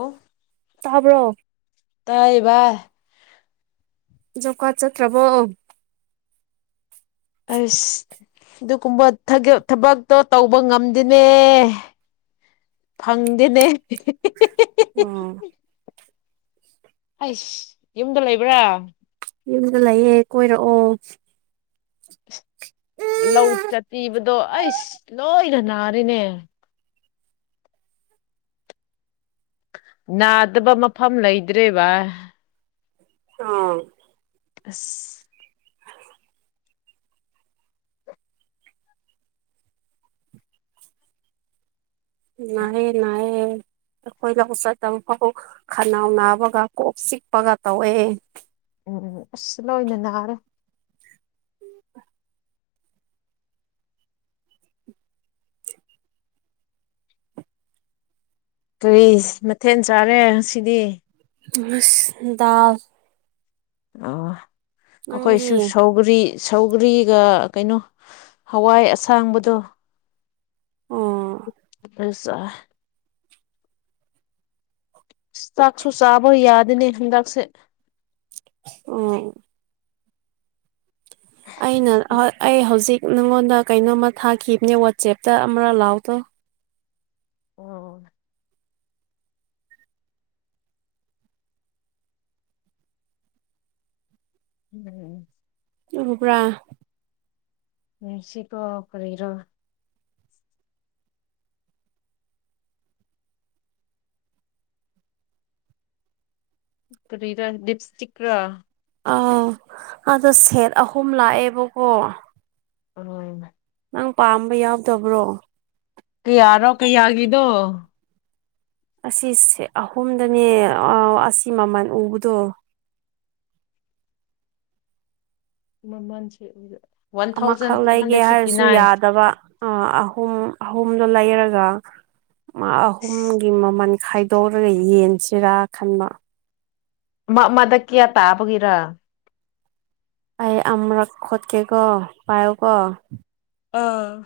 ꯑꯣ ꯕ꯭ꯔꯣꯝ ꯇꯥꯏꯕ ꯖꯧꯀꯥ ꯆꯠꯇ꯭ꯔꯕꯣ ꯑꯁ ꯑꯗꯨꯒꯨꯝꯕ ꯊꯕꯛꯇꯣ ꯇꯧꯕ ꯉꯝꯗꯅꯦ ꯐꯪꯗꯦꯅꯦ ꯑꯣ ꯑꯩꯁ ꯌꯨꯝꯗ ꯂꯩꯕ꯭ꯔꯥ ꯌꯨꯝꯗ ꯂꯩꯌꯦꯦ ꯀꯣꯏꯔꯛꯑꯣ ꯑ ꯂꯧ ꯆꯄꯤꯤꯕꯗꯣ ꯑꯩ ꯂꯣꯏꯅ ꯅꯥꯔꯤꯅꯦ ꯅꯥꯗꯕ ꯃꯐꯝ ꯂꯩꯗ꯭ꯔꯦꯕ ꯑꯥ ꯑꯁ ꯅꯥꯏ ꯅꯥꯏꯦꯈꯣꯏ ꯂꯕ ꯆꯥꯏ ꯇꯝ ꯐ ꯈꯅꯥꯎ ꯅꯥꯕꯒ ꯀꯣꯛ ꯆꯤꯛꯄꯒ ꯇꯧꯋꯦ ꯎꯝ ꯑꯁ ꯂꯅꯅ ꯍꯥꯥꯔꯦ ꯀꯔꯤ ꯃꯊꯦꯜ ꯆꯥꯔꯦ ꯁꯤꯗꯤ ꯁꯗꯥꯎ ꯑ ꯅꯪꯗꯤ ꯑꯩꯈꯣꯏꯁꯨ ꯁꯧꯒꯔꯤ ꯁꯧꯒꯔꯤꯒ ꯀꯩꯅꯣ ꯍꯋꯥꯏ ꯑꯁꯥꯡꯕꯗꯣ ꯑꯣ ꯑꯗꯨꯁ ꯆꯥꯛꯁꯨ ꯆꯥꯕ ꯌꯥꯗꯅꯦ ꯍꯟꯗꯥꯛꯁꯦ ꯎꯝ ꯑꯩꯅ ꯑꯩ ꯍꯧꯖꯤꯛ ꯅꯪꯉꯣꯟꯗ ꯀꯩꯅꯣꯝꯃ ꯊꯥꯈꯤꯕꯅꯦ ꯋꯥꯆꯦꯞꯇ ꯑꯃꯔ ꯂꯥꯎ ꯇꯧ ꯑꯣ ꯎꯝ ꯎꯕ꯭ꯔꯥ ꯃꯦꯁꯤ ꯀꯣ ꯀꯔ ꯀꯔꯤꯔ ꯂꯤꯞꯁꯇꯤꯛ ꯔ ꯑꯥꯎ ꯑꯗꯣ ꯁꯦꯠ ꯑꯍꯨꯝ ꯂꯥꯛꯑꯦꯕꯀꯣ ꯍꯣꯏ ꯃꯥ ꯅꯪ ꯄꯥꯝꯕ ꯌꯥꯎꯗꯕ꯭ꯔꯣ ꯀꯩ ꯌꯥꯔꯣ ꯀꯩꯌꯥꯒꯗꯨꯣ ꯑꯁꯤꯁꯦ ꯑꯍꯨꯝꯗꯅꯦ ꯑꯁꯤ ꯃꯃꯜ ꯎꯕꯗꯣ [inaudible] ꯃꯃꯥꯟꯁꯦ ꯑꯣꯏꯗ ꯑꯃꯈꯛ ꯂꯩꯒꯦ ꯍꯥꯏꯔꯁꯨ ꯌꯥꯗꯕ ꯑ ꯑꯍꯨꯝ ꯑꯍꯨꯝꯗꯣ ꯂꯩꯔꯒ ꯃꯥ ꯑꯍꯨꯝꯒꯤ ꯃꯃꯜ ꯈꯥꯏꯗꯣꯛꯔꯒ ꯌꯦꯟ ꯁꯤꯔꯥ ꯈꯟꯕ ꯃꯗꯛ ꯀꯌꯥ ꯇꯥꯕꯒꯤꯔꯥ ꯑꯩ ꯑꯃꯨꯔꯛ ꯈꯣꯠꯀꯦꯀꯣ ꯄꯥꯏꯣꯀꯣ ꯑꯥ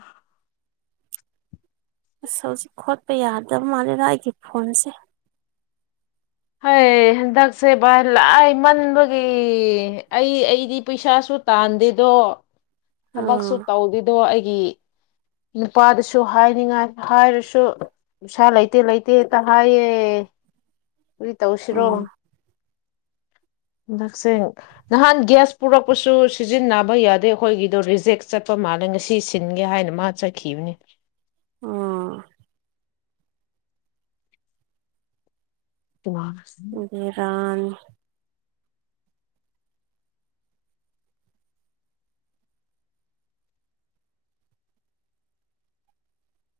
ꯑꯁ ꯍꯧꯖꯤꯛ ꯈꯣꯠꯄ ꯌꯥꯗꯕ ꯃꯥꯜꯂꯦꯗ ꯑꯩꯒꯤ ꯐꯣꯟꯁꯦ ꯍꯣꯏ ꯍꯟꯗꯛꯁꯦ ꯚꯥꯏ ꯂꯥꯏ ꯃꯟꯕꯒꯤ ꯑꯩ ꯑꯩꯗꯤ ꯄꯩꯁꯥ ꯁ ꯨ ꯇꯥꯟꯗꯦꯗꯣ ꯎꯝ ꯊꯕꯛꯁꯨ ꯇꯧꯗꯦꯗꯣ ꯑꯩꯒꯤ ꯅꯨꯄꯥꯗꯁꯨ ꯍꯥꯏꯅꯤꯡꯉꯥꯏ ꯍꯥꯏꯔꯁꯨ ꯅꯨꯡꯁꯥ ꯂꯩꯇꯦ ꯂꯩꯇꯦꯇ ꯍꯥꯏꯌꯦ ꯎ ꯎꯔꯤ ꯇꯧꯁꯤꯔꯣ [inaudible] ꯍꯟꯗꯛꯁꯦꯡ ꯅꯍꯥꯟ ꯒ꯭ꯌꯥꯁ ꯄꯨꯔꯛꯄꯁꯨ ꯁꯤꯖꯤꯟꯅꯕ ꯌꯥꯗꯦ ꯑꯩꯈꯣꯏꯒꯤꯗꯣ ꯔꯤꯖꯦꯛ ꯆꯠꯄ ꯃꯥꯜꯂ ꯍꯗꯪ ꯉꯁꯤ ꯁꯤꯟꯒꯦ ꯍꯥꯏꯅ ꯃꯥ ꯆꯠꯈꯤꯕꯅꯤ ꯑꯣ ꯦꯔꯥꯟ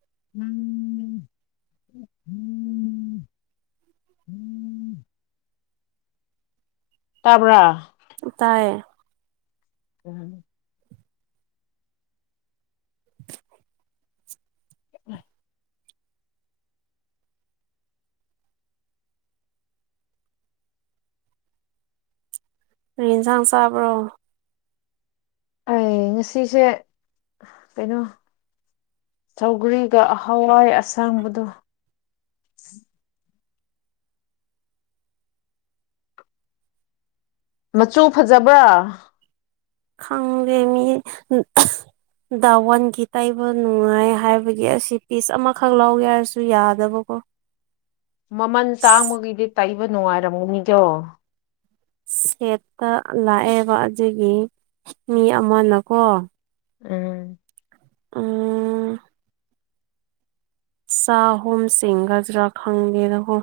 ꯎꯝꯝ ꯎ ꯇꯥꯕ꯭ꯔꯥ ꯇꯥꯏꯌꯦ ꯎꯝ [inaudible] ꯑꯗꯨ ꯌꯦꯟꯁꯥꯡ ꯆꯥꯕ꯭ꯔꯣ ꯑꯩ ꯉꯁꯤꯁꯦ ꯀꯩꯅꯣ ꯆꯧꯒꯔꯤꯒ ꯍꯋꯥꯏ ꯑꯁꯥꯡꯕꯗꯣ ꯃꯆꯨ ꯐꯖꯕ꯭ꯔꯥ ꯈꯥꯡꯒꯦ ꯃꯤ ꯗꯥꯋꯥꯟꯒꯤ ꯇꯩꯕ ꯅꯨꯡꯉꯥꯏ ꯍꯥꯏꯕꯒꯤ ꯑꯁꯤ ꯄꯤꯁ ꯑꯃꯈꯛ ꯂꯧꯒꯦ ꯍꯥꯏꯔꯁꯨ ꯌꯥꯗꯕꯀꯣ [inaudible] [unintelligible] ꯃꯃꯜ ꯇꯥꯡꯕꯒꯤꯩꯗꯤ ꯇꯩꯕ ꯅꯨꯡꯉꯥꯏꯔꯝꯃꯨꯅꯤꯗꯣ ꯁꯦꯠꯇ ꯂꯥꯛꯑꯦꯕ ꯑꯗꯨꯒꯤ ꯃꯤ ꯑꯃꯅꯀꯣ ꯎꯝ ꯑ ꯁꯥꯍꯨꯝꯁꯤꯡꯒꯖ ꯔ ꯈꯪꯒꯦꯣ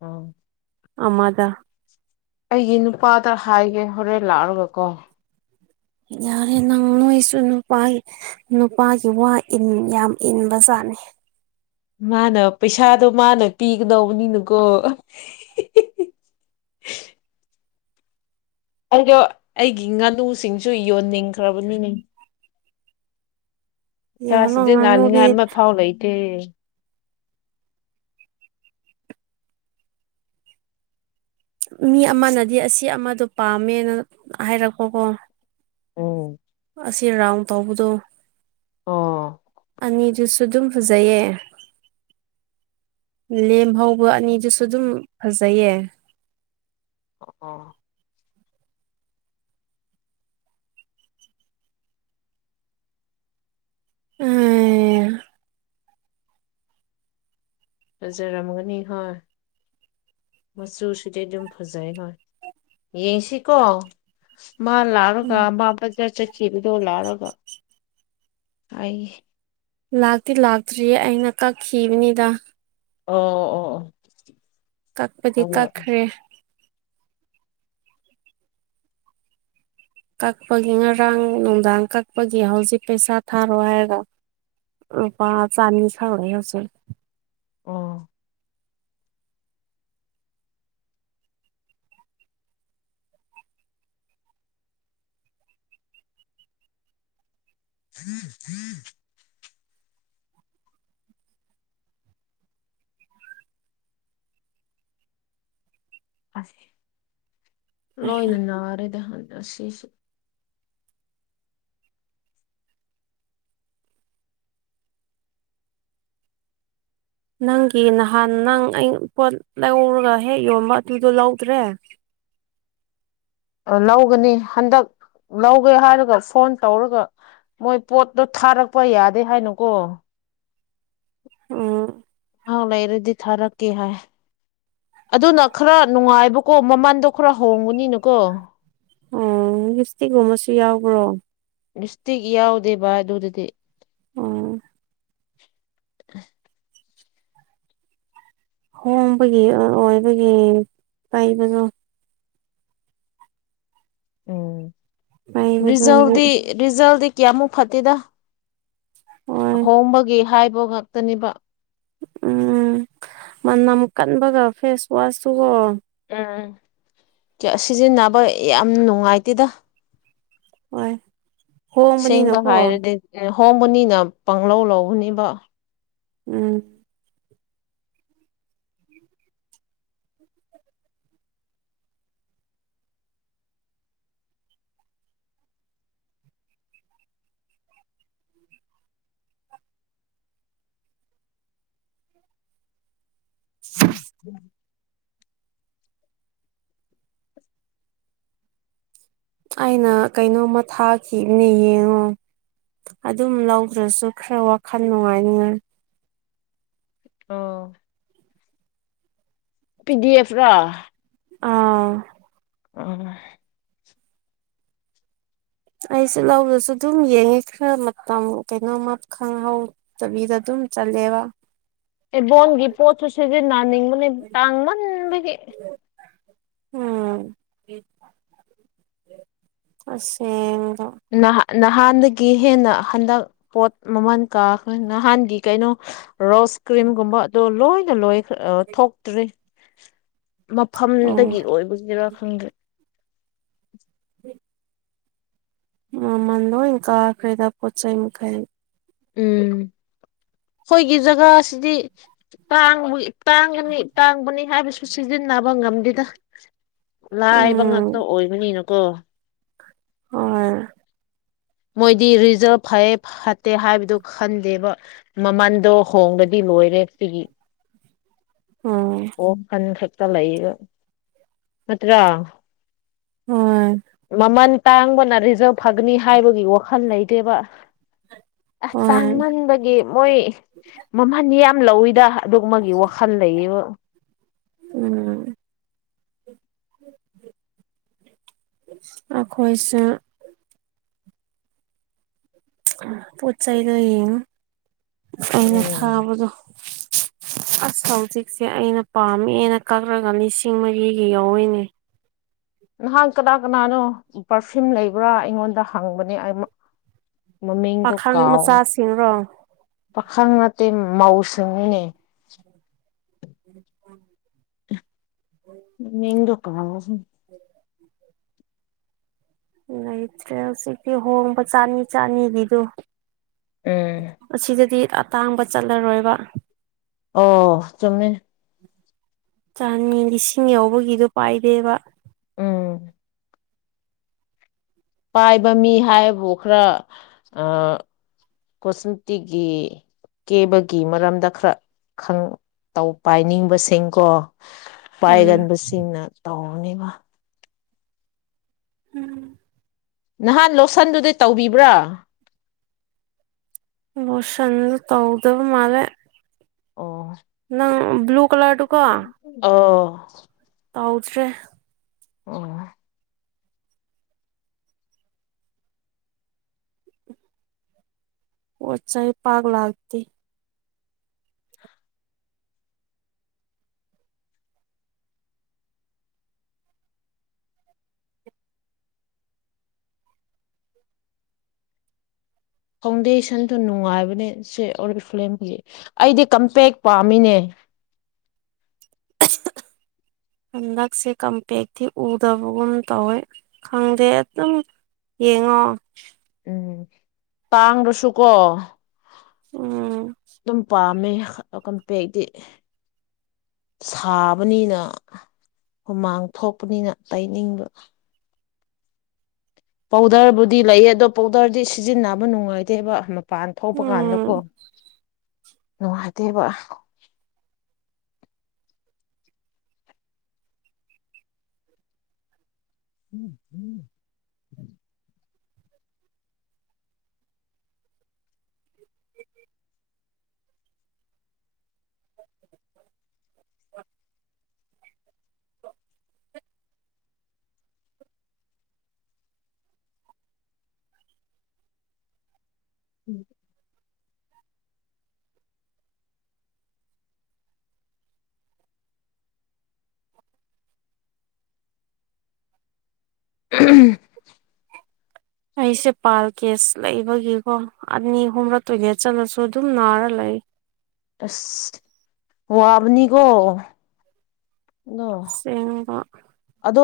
ꯑꯝ ꯑꯃꯗ ꯑꯩꯒꯤ ꯅꯨꯄꯥꯗ ꯍꯥꯏꯒꯦ ꯍꯣꯔꯦꯟ ꯂꯥꯛꯑꯒꯀꯣ ꯌꯥꯔꯦ ꯅꯪ ꯅꯣꯏꯁꯨ ꯅꯨꯄꯥ ꯅꯨꯄꯥꯒꯤ ꯋꯥ ꯌꯥꯝ ꯏꯟꯕꯁꯥ ꯅꯤ ꯃꯥꯅ ꯄꯩꯁꯥꯗꯣ ꯃꯥꯅ ꯄꯤꯒꯗꯧꯕꯅꯤꯅꯀꯣ [inaudible] [unintelligible] ꯑꯩꯗꯣ ꯑꯩꯒꯤ ꯉꯥꯅꯨꯁꯤꯡꯁꯨ ꯌꯣꯟꯅꯤꯡꯈ꯭ꯔꯕꯅꯤꯅꯦ ꯌꯦꯡꯉꯣꯅ ꯀꯥꯁꯤꯗꯤꯦ ꯉꯥꯅꯨꯗꯤ ꯅꯥꯥꯅꯤꯡꯉꯥꯏ ꯑꯃ ꯐꯥꯎ ꯂꯩꯇꯦ ꯃꯤ ꯑꯃꯅꯗꯤ ꯑꯁꯤ ꯑꯃꯗꯣ ꯄꯥꯝꯃꯦꯅ ꯍꯥꯏꯔꯛꯄꯣꯀꯣ ꯎꯝ ꯑꯁꯤ ꯔꯥꯎꯟ ꯇꯧꯕꯗꯣ ꯑ ꯑꯅꯤꯗꯨꯁꯨ ꯑꯗꯨꯝ ꯐꯖꯩꯌꯦ ꯂꯦꯝꯐꯧꯕ ꯑꯅꯤꯗꯨꯁꯨ ꯑꯗꯨꯝ ꯐꯖꯩꯌꯦ ꯑ ꯑ ꯎꯝ ꯔꯖꯔꯔꯝꯒꯅꯤ ꯍ ꯃꯆꯨꯁꯤꯗꯤ ꯑꯗꯨꯝ ꯐꯖꯩ ꯍꯣꯏ ꯌꯦꯡꯁꯤꯀꯣ ꯃꯥ ꯂꯥꯛꯑꯒ ꯃꯥ ꯕꯖꯥꯔ ꯆꯠꯈꯤꯕꯗꯣ ꯂꯥꯛꯑꯔꯒ ꯑꯩ ꯂꯥꯛꯇꯤ ꯂꯥꯛꯇ꯭ꯔꯤꯌꯦ ꯑꯩꯅ ꯀꯛꯈꯤꯕꯅꯤꯗ ꯑꯣ ꯑꯣ ꯑꯣ ꯀꯛꯄꯗꯤ ꯀꯛꯈ꯭ꯔꯦ ꯀꯛꯄꯒꯤ ꯉꯔꯥꯡ ꯅꯨꯡꯗꯥꯡ ꯀꯛꯄꯒꯤ ꯍꯧꯖꯤꯛ ꯄꯩꯁꯥ ꯊꯥꯔꯣ ꯍꯥꯏꯔꯒ ꯔꯨꯄꯥ ꯆꯥꯅꯤꯁ ꯍꯧꯆ ꯑ ꯍꯝ ꯍꯝ ꯂꯣꯏꯅ ꯅꯥꯔꯦꯗ ꯑꯁꯤꯁꯨ ꯅꯪꯒꯤ ꯅꯍꯥꯟ ꯅꯪ ꯑ ꯄꯣꯠ ꯂꯧꯔꯒ ꯍꯦꯛ ꯌꯣꯟꯕ ꯑꯗꯨꯗꯣ ꯂꯧꯗ꯭ꯔꯦ [inaudible] [unintelligible] ꯂꯧꯒꯅꯤ ꯍꯟꯗꯛ ꯂꯧꯒꯦ ꯍꯥꯏꯔꯒ ꯐꯣꯟ ꯇꯧꯔꯒ ꯃꯣꯏ ꯄꯣꯠꯇꯣ ꯊꯥꯔꯛꯄ ꯌꯥꯗꯦ ꯍꯥꯏꯅꯨꯀꯣ ꯑꯥ ꯑꯍꯥꯎ ꯂꯩꯔꯗꯤ ꯊꯥꯔꯛꯀꯦ ꯍꯥꯏ ꯑꯗꯨꯅ ꯈꯔ ꯅꯨꯡꯉꯥꯏꯕꯀꯣ ꯃꯃꯟꯗꯣ ꯈꯔ ꯍꯣꯡꯒꯅꯤꯅꯀꯣ ꯑꯣ ꯞꯁꯇꯤꯛꯒꯨꯝꯕꯁꯨ ꯌꯥꯎꯕ꯭ꯔꯣ ꯁꯇꯩ ꯀꯌꯥꯎꯦ ꯕꯥ ꯑꯗꯨꯗꯤ ꯑꯣ ꯑ ꯍꯣꯡꯕꯒꯤ ꯑꯣꯏꯕꯒꯤ ꯇꯩꯕꯗꯣ ꯎꯝ ꯄꯩꯕꯗꯨꯗꯤ ꯔꯤꯖꯜꯗꯤ ꯔꯤꯖꯜ ꯀꯌꯥꯃꯨꯛ ꯐꯠꯇꯦꯗ ꯍꯣꯏ ꯍꯣꯡꯕꯒꯤ ꯍꯥꯏꯕ ꯉꯥꯛꯇꯅꯦꯕ ꯎꯝ ꯃꯅꯝ ꯀꯟꯕꯒ ꯐꯦꯁ ꯋꯥꯁꯇꯨꯒꯣ ꯎꯝ ꯁꯤꯖꯤꯟꯅꯕ ꯌꯥꯝ ꯅꯨꯡꯉꯥꯏꯇꯦꯗ ꯍꯣꯏ ꯁꯦꯡꯕ ꯍꯣꯡꯕꯅꯤꯅꯀꯣ ꯍꯥꯏꯔꯗꯤ ꯍꯣꯡꯕꯅꯤꯅ ꯄꯪꯂꯧ ꯂꯧꯕꯅꯦꯕ ꯎꯝ ꯎꯝ [inaudible] ꯑꯩꯅ ꯀꯩꯅꯣꯝꯃ ꯊꯥꯈꯤꯕꯅꯦ ꯌꯦꯡꯉꯣ ꯑꯗꯨꯝ ꯂꯧꯈ꯭ꯔꯁꯨ ꯈꯔ ꯋꯥꯈꯜ ꯅꯨꯡꯉꯥꯏꯅꯤꯉꯥꯏ ꯑ ꯄꯤꯗꯤ ꯑꯦꯐ ꯔꯥ ꯑꯥ ꯑ ꯑꯩꯁꯦ ꯂꯧꯗꯁꯨ ꯑꯗꯨꯝ ꯌꯦꯡꯉꯦ ꯈꯔ ꯃꯇꯝ ꯀꯩꯅꯣꯃ ꯈꯪꯍꯧꯗꯕꯤꯗ ꯑꯗꯨꯝ ꯆꯂꯦꯕ ꯏꯕꯣꯟꯒꯤ ꯄꯣꯠꯁꯨ ꯁꯤꯖꯤꯟꯅꯅꯤꯡꯕꯅꯤ ꯇꯥꯡꯃꯟꯕꯒꯤ ꯎꯝ ꯑꯁꯦꯡ [unintelligible] ꯅꯍꯥꯟꯗꯒꯤ ꯍꯦꯟꯅ ꯍꯟꯗꯛ ꯄꯣꯠ ꯃꯃꯜ ꯀꯥ ꯅꯍꯥꯟꯒꯤ ꯀꯩꯅꯣ ꯔꯣꯁ ꯀ꯭ꯔꯤꯝꯒꯨꯝꯕ ꯑꯗꯨ ꯂꯣꯏꯅ ꯂꯣꯏ ꯊꯣꯛꯇ꯭ꯔꯤ ꯎꯝ ꯃꯐꯝꯗꯒꯤ ꯑꯣꯏꯕꯒꯤꯔꯥ ꯈꯪꯗ꯭ꯔꯦ ꯍ [inaudible] ꯃꯃꯟꯂꯣꯏ ꯀꯥꯈꯔꯦꯗ ꯄꯣꯠ ꯆꯩꯩ ꯃꯈꯩ ꯎꯝ ꯑꯩꯈꯣꯏꯒꯤ ꯖꯒꯥꯁꯤꯗꯤ ꯇꯥꯡꯉꯒꯤ ꯇꯥꯡꯒꯅꯤ ꯇꯥꯡꯕꯅꯤ ꯍꯥꯏꯕꯁꯨ ꯁꯤꯖꯤꯟꯅꯕ ꯉꯝꯗꯦꯗ ꯂꯥꯏꯕ ꯉꯥꯛꯇ ꯎꯝ ꯑꯣꯏꯕꯅꯤꯅꯀꯣ ꯍꯣꯏ ꯃꯣꯏꯗꯤ ꯔꯤꯖꯜꯕ ꯐꯩꯌꯦ ꯐꯠꯇꯦ ꯍꯥꯏꯕꯗꯨ ꯈꯟꯗꯦꯕ ꯃꯃꯟꯗꯣ ꯍꯣꯡꯉꯥꯗꯤ ꯂꯣꯏꯔꯦ ꯁꯤꯒꯤ ꯎꯝ ꯑꯣ ꯈꯟ ꯈꯛꯇ ꯂꯩ ꯅꯠꯇ꯭ꯔꯥ ꯍꯣꯏ ꯃꯃꯜ ꯇꯥꯡꯕꯅ ꯔꯤꯖꯜ ꯐꯒꯅꯤ ꯍꯥꯏꯕꯒꯤ ꯋꯥꯈꯜ ꯂꯩ ꯇꯦꯕ ꯑꯁ ꯍꯣꯏ ꯇꯥꯡꯃꯟꯕꯒꯤ ꯃꯣꯏ ꯃꯃꯟ ꯌꯥꯝ ꯂꯧꯋꯤꯗ ꯑꯗꯨꯃꯒꯤ ꯋꯥꯈꯜ ꯂꯩꯌꯦꯕ ꯎꯝ ꯑꯈꯣꯏꯁꯨ ꯄꯣꯠ ꯆꯩꯗꯣ ꯌꯦꯡꯉ ꯑꯩꯅ ꯎꯝ ꯊꯥꯕꯗꯣ [inaudible] ꯑꯁ ꯍꯧꯖꯤꯛꯁꯦ ꯑꯩꯅ ꯄꯥꯝꯃꯦꯅ ꯀꯛꯂꯒ ꯂꯤꯁꯤꯡ ꯃꯔꯤꯒꯤ ꯌꯥꯎꯔꯤꯏꯅꯦ ꯅꯍꯥꯟ ꯀꯅꯥ-ꯀꯅꯥꯅꯣ ꯄꯔꯐꯤꯌꯨꯝ ꯂꯩꯕ꯭ꯔꯥ ꯑꯩꯉꯣꯟꯗ ꯍꯪꯕꯅꯦ ꯃꯃꯤꯡꯗꯣ ꯄꯥꯈꯪ ꯀꯥꯎ ꯃꯆꯥꯁꯤꯡꯔꯣ ꯄꯥꯈꯪ ꯅꯠꯇꯦ ꯃꯧꯁꯤꯡꯅꯤꯅꯦ ꯎꯝꯝ ꯃꯤꯡꯗꯣ ꯀꯥꯎ [inaudible] [unintelligible] ꯂꯩꯇ꯭ꯔꯦ ꯍꯧꯖꯤꯛꯇꯤ ꯍꯣꯡꯕ ꯆꯥꯅꯤ ꯆꯥꯅꯤꯗꯤꯗꯨ ꯎꯝ ꯑꯁꯤꯗꯗꯤ ꯑꯇꯥꯡꯕ ꯆꯠꯂꯔꯣꯏꯕ ꯑꯣ ꯆꯨꯨꯝꯃꯦ ꯆꯥꯅꯤ ꯂꯤꯁꯤꯡ ꯌꯥꯎꯕꯒꯤꯗꯣ ꯄꯥꯏꯗꯦꯕ ꯎꯝ ꯄꯥꯏꯕ ꯃꯤ ꯍꯥꯏꯕꯨ ꯈꯔ ꯑ ꯀꯣꯁꯃꯤꯇꯤꯒꯤ ꯀꯦꯕꯒꯤ ꯃꯔꯝꯗ ꯈꯔ ꯈꯪꯕ ꯄꯥꯏꯅꯤꯡꯕꯁꯤꯡꯀꯣ ꯎꯝ ꯄꯥꯏꯒꯟꯕꯁꯤꯡꯅ ꯇꯧꯅꯦꯕ ꯅꯍꯥꯟ ꯂꯣꯠꯁꯟꯗꯨꯗꯤ ꯇꯧꯕꯤꯕ꯭ꯔꯥ ꯂꯣꯁꯟ ꯇꯧꯗꯕ ꯃꯥꯂꯦ ꯑꯣ ꯅꯪ ꯕ꯭ꯂꯨ ꯀꯂꯔꯗꯨꯀꯣ ꯑꯣ ꯇꯧꯗ꯭ꯔꯦ ꯑꯣ ꯄꯣꯠ ꯆꯩ ꯄꯥꯛ ꯂꯥꯛꯇꯦ ꯐꯥꯎꯟꯗꯦꯁꯟꯗ ꯅꯨꯡꯉꯥꯏꯕꯅꯦ ꯁꯤ ꯑꯣꯔ ꯐꯤꯂꯝꯒꯤ ꯑꯩꯗꯤ ꯀꯝꯄꯦꯛ ꯄꯥꯝꯃꯤꯅꯦ [inaudible] [inaudible] ꯍꯟꯗꯛꯁꯦ ꯀꯝꯄꯦꯛꯇꯤ ꯎꯗꯕꯒꯨꯝ ꯇꯧꯋꯦ ꯈꯪꯗꯦ ꯑꯗꯨꯝ ꯌꯦꯡꯉꯣ ꯎꯝ ꯇꯥꯡꯗꯔ ꯁꯨꯨꯀꯣ ꯎꯝ ꯀꯝꯄꯦꯛꯇꯤ ꯁꯥꯕꯅꯤꯅ ꯍꯨꯃꯥꯡ ꯊꯣꯛꯄꯅꯤꯅ ꯇꯩꯅꯤꯡꯕ ꯄꯥꯎꯗꯔꯕꯨꯗꯤ ꯂꯩꯌꯦ ꯑꯗꯣ ꯄꯥꯎꯗꯔꯗꯤ ꯁꯤꯖꯤꯟꯅꯕ ꯅꯨꯡꯉꯥꯏꯇꯦ ꯍꯥꯏꯕ ꯃꯄꯥꯟ ꯊꯣꯛꯄ ꯎꯝ ꯀꯥꯟꯗꯀꯣ ꯅꯨꯡꯉꯥꯏꯇꯦꯕ ꯎꯝ ꯎꯝ [inaudible] ꯎꯝ [inaudible] [inaudible] ꯑꯩꯁꯦ ꯄꯥꯜ ꯀꯦꯁ ꯂꯩꯕꯒꯤꯀꯣ ꯑꯅꯤ ꯑꯍꯨꯝꯂ ꯇꯣꯏꯂꯦꯠ ꯆꯠꯂꯁꯨ ꯑꯗꯨꯝ ꯅꯥꯔ ꯂꯩ ꯑꯁ ꯋꯥꯕꯅꯤꯀꯣ ꯑꯣ ꯁꯦꯡꯕ ꯑꯗ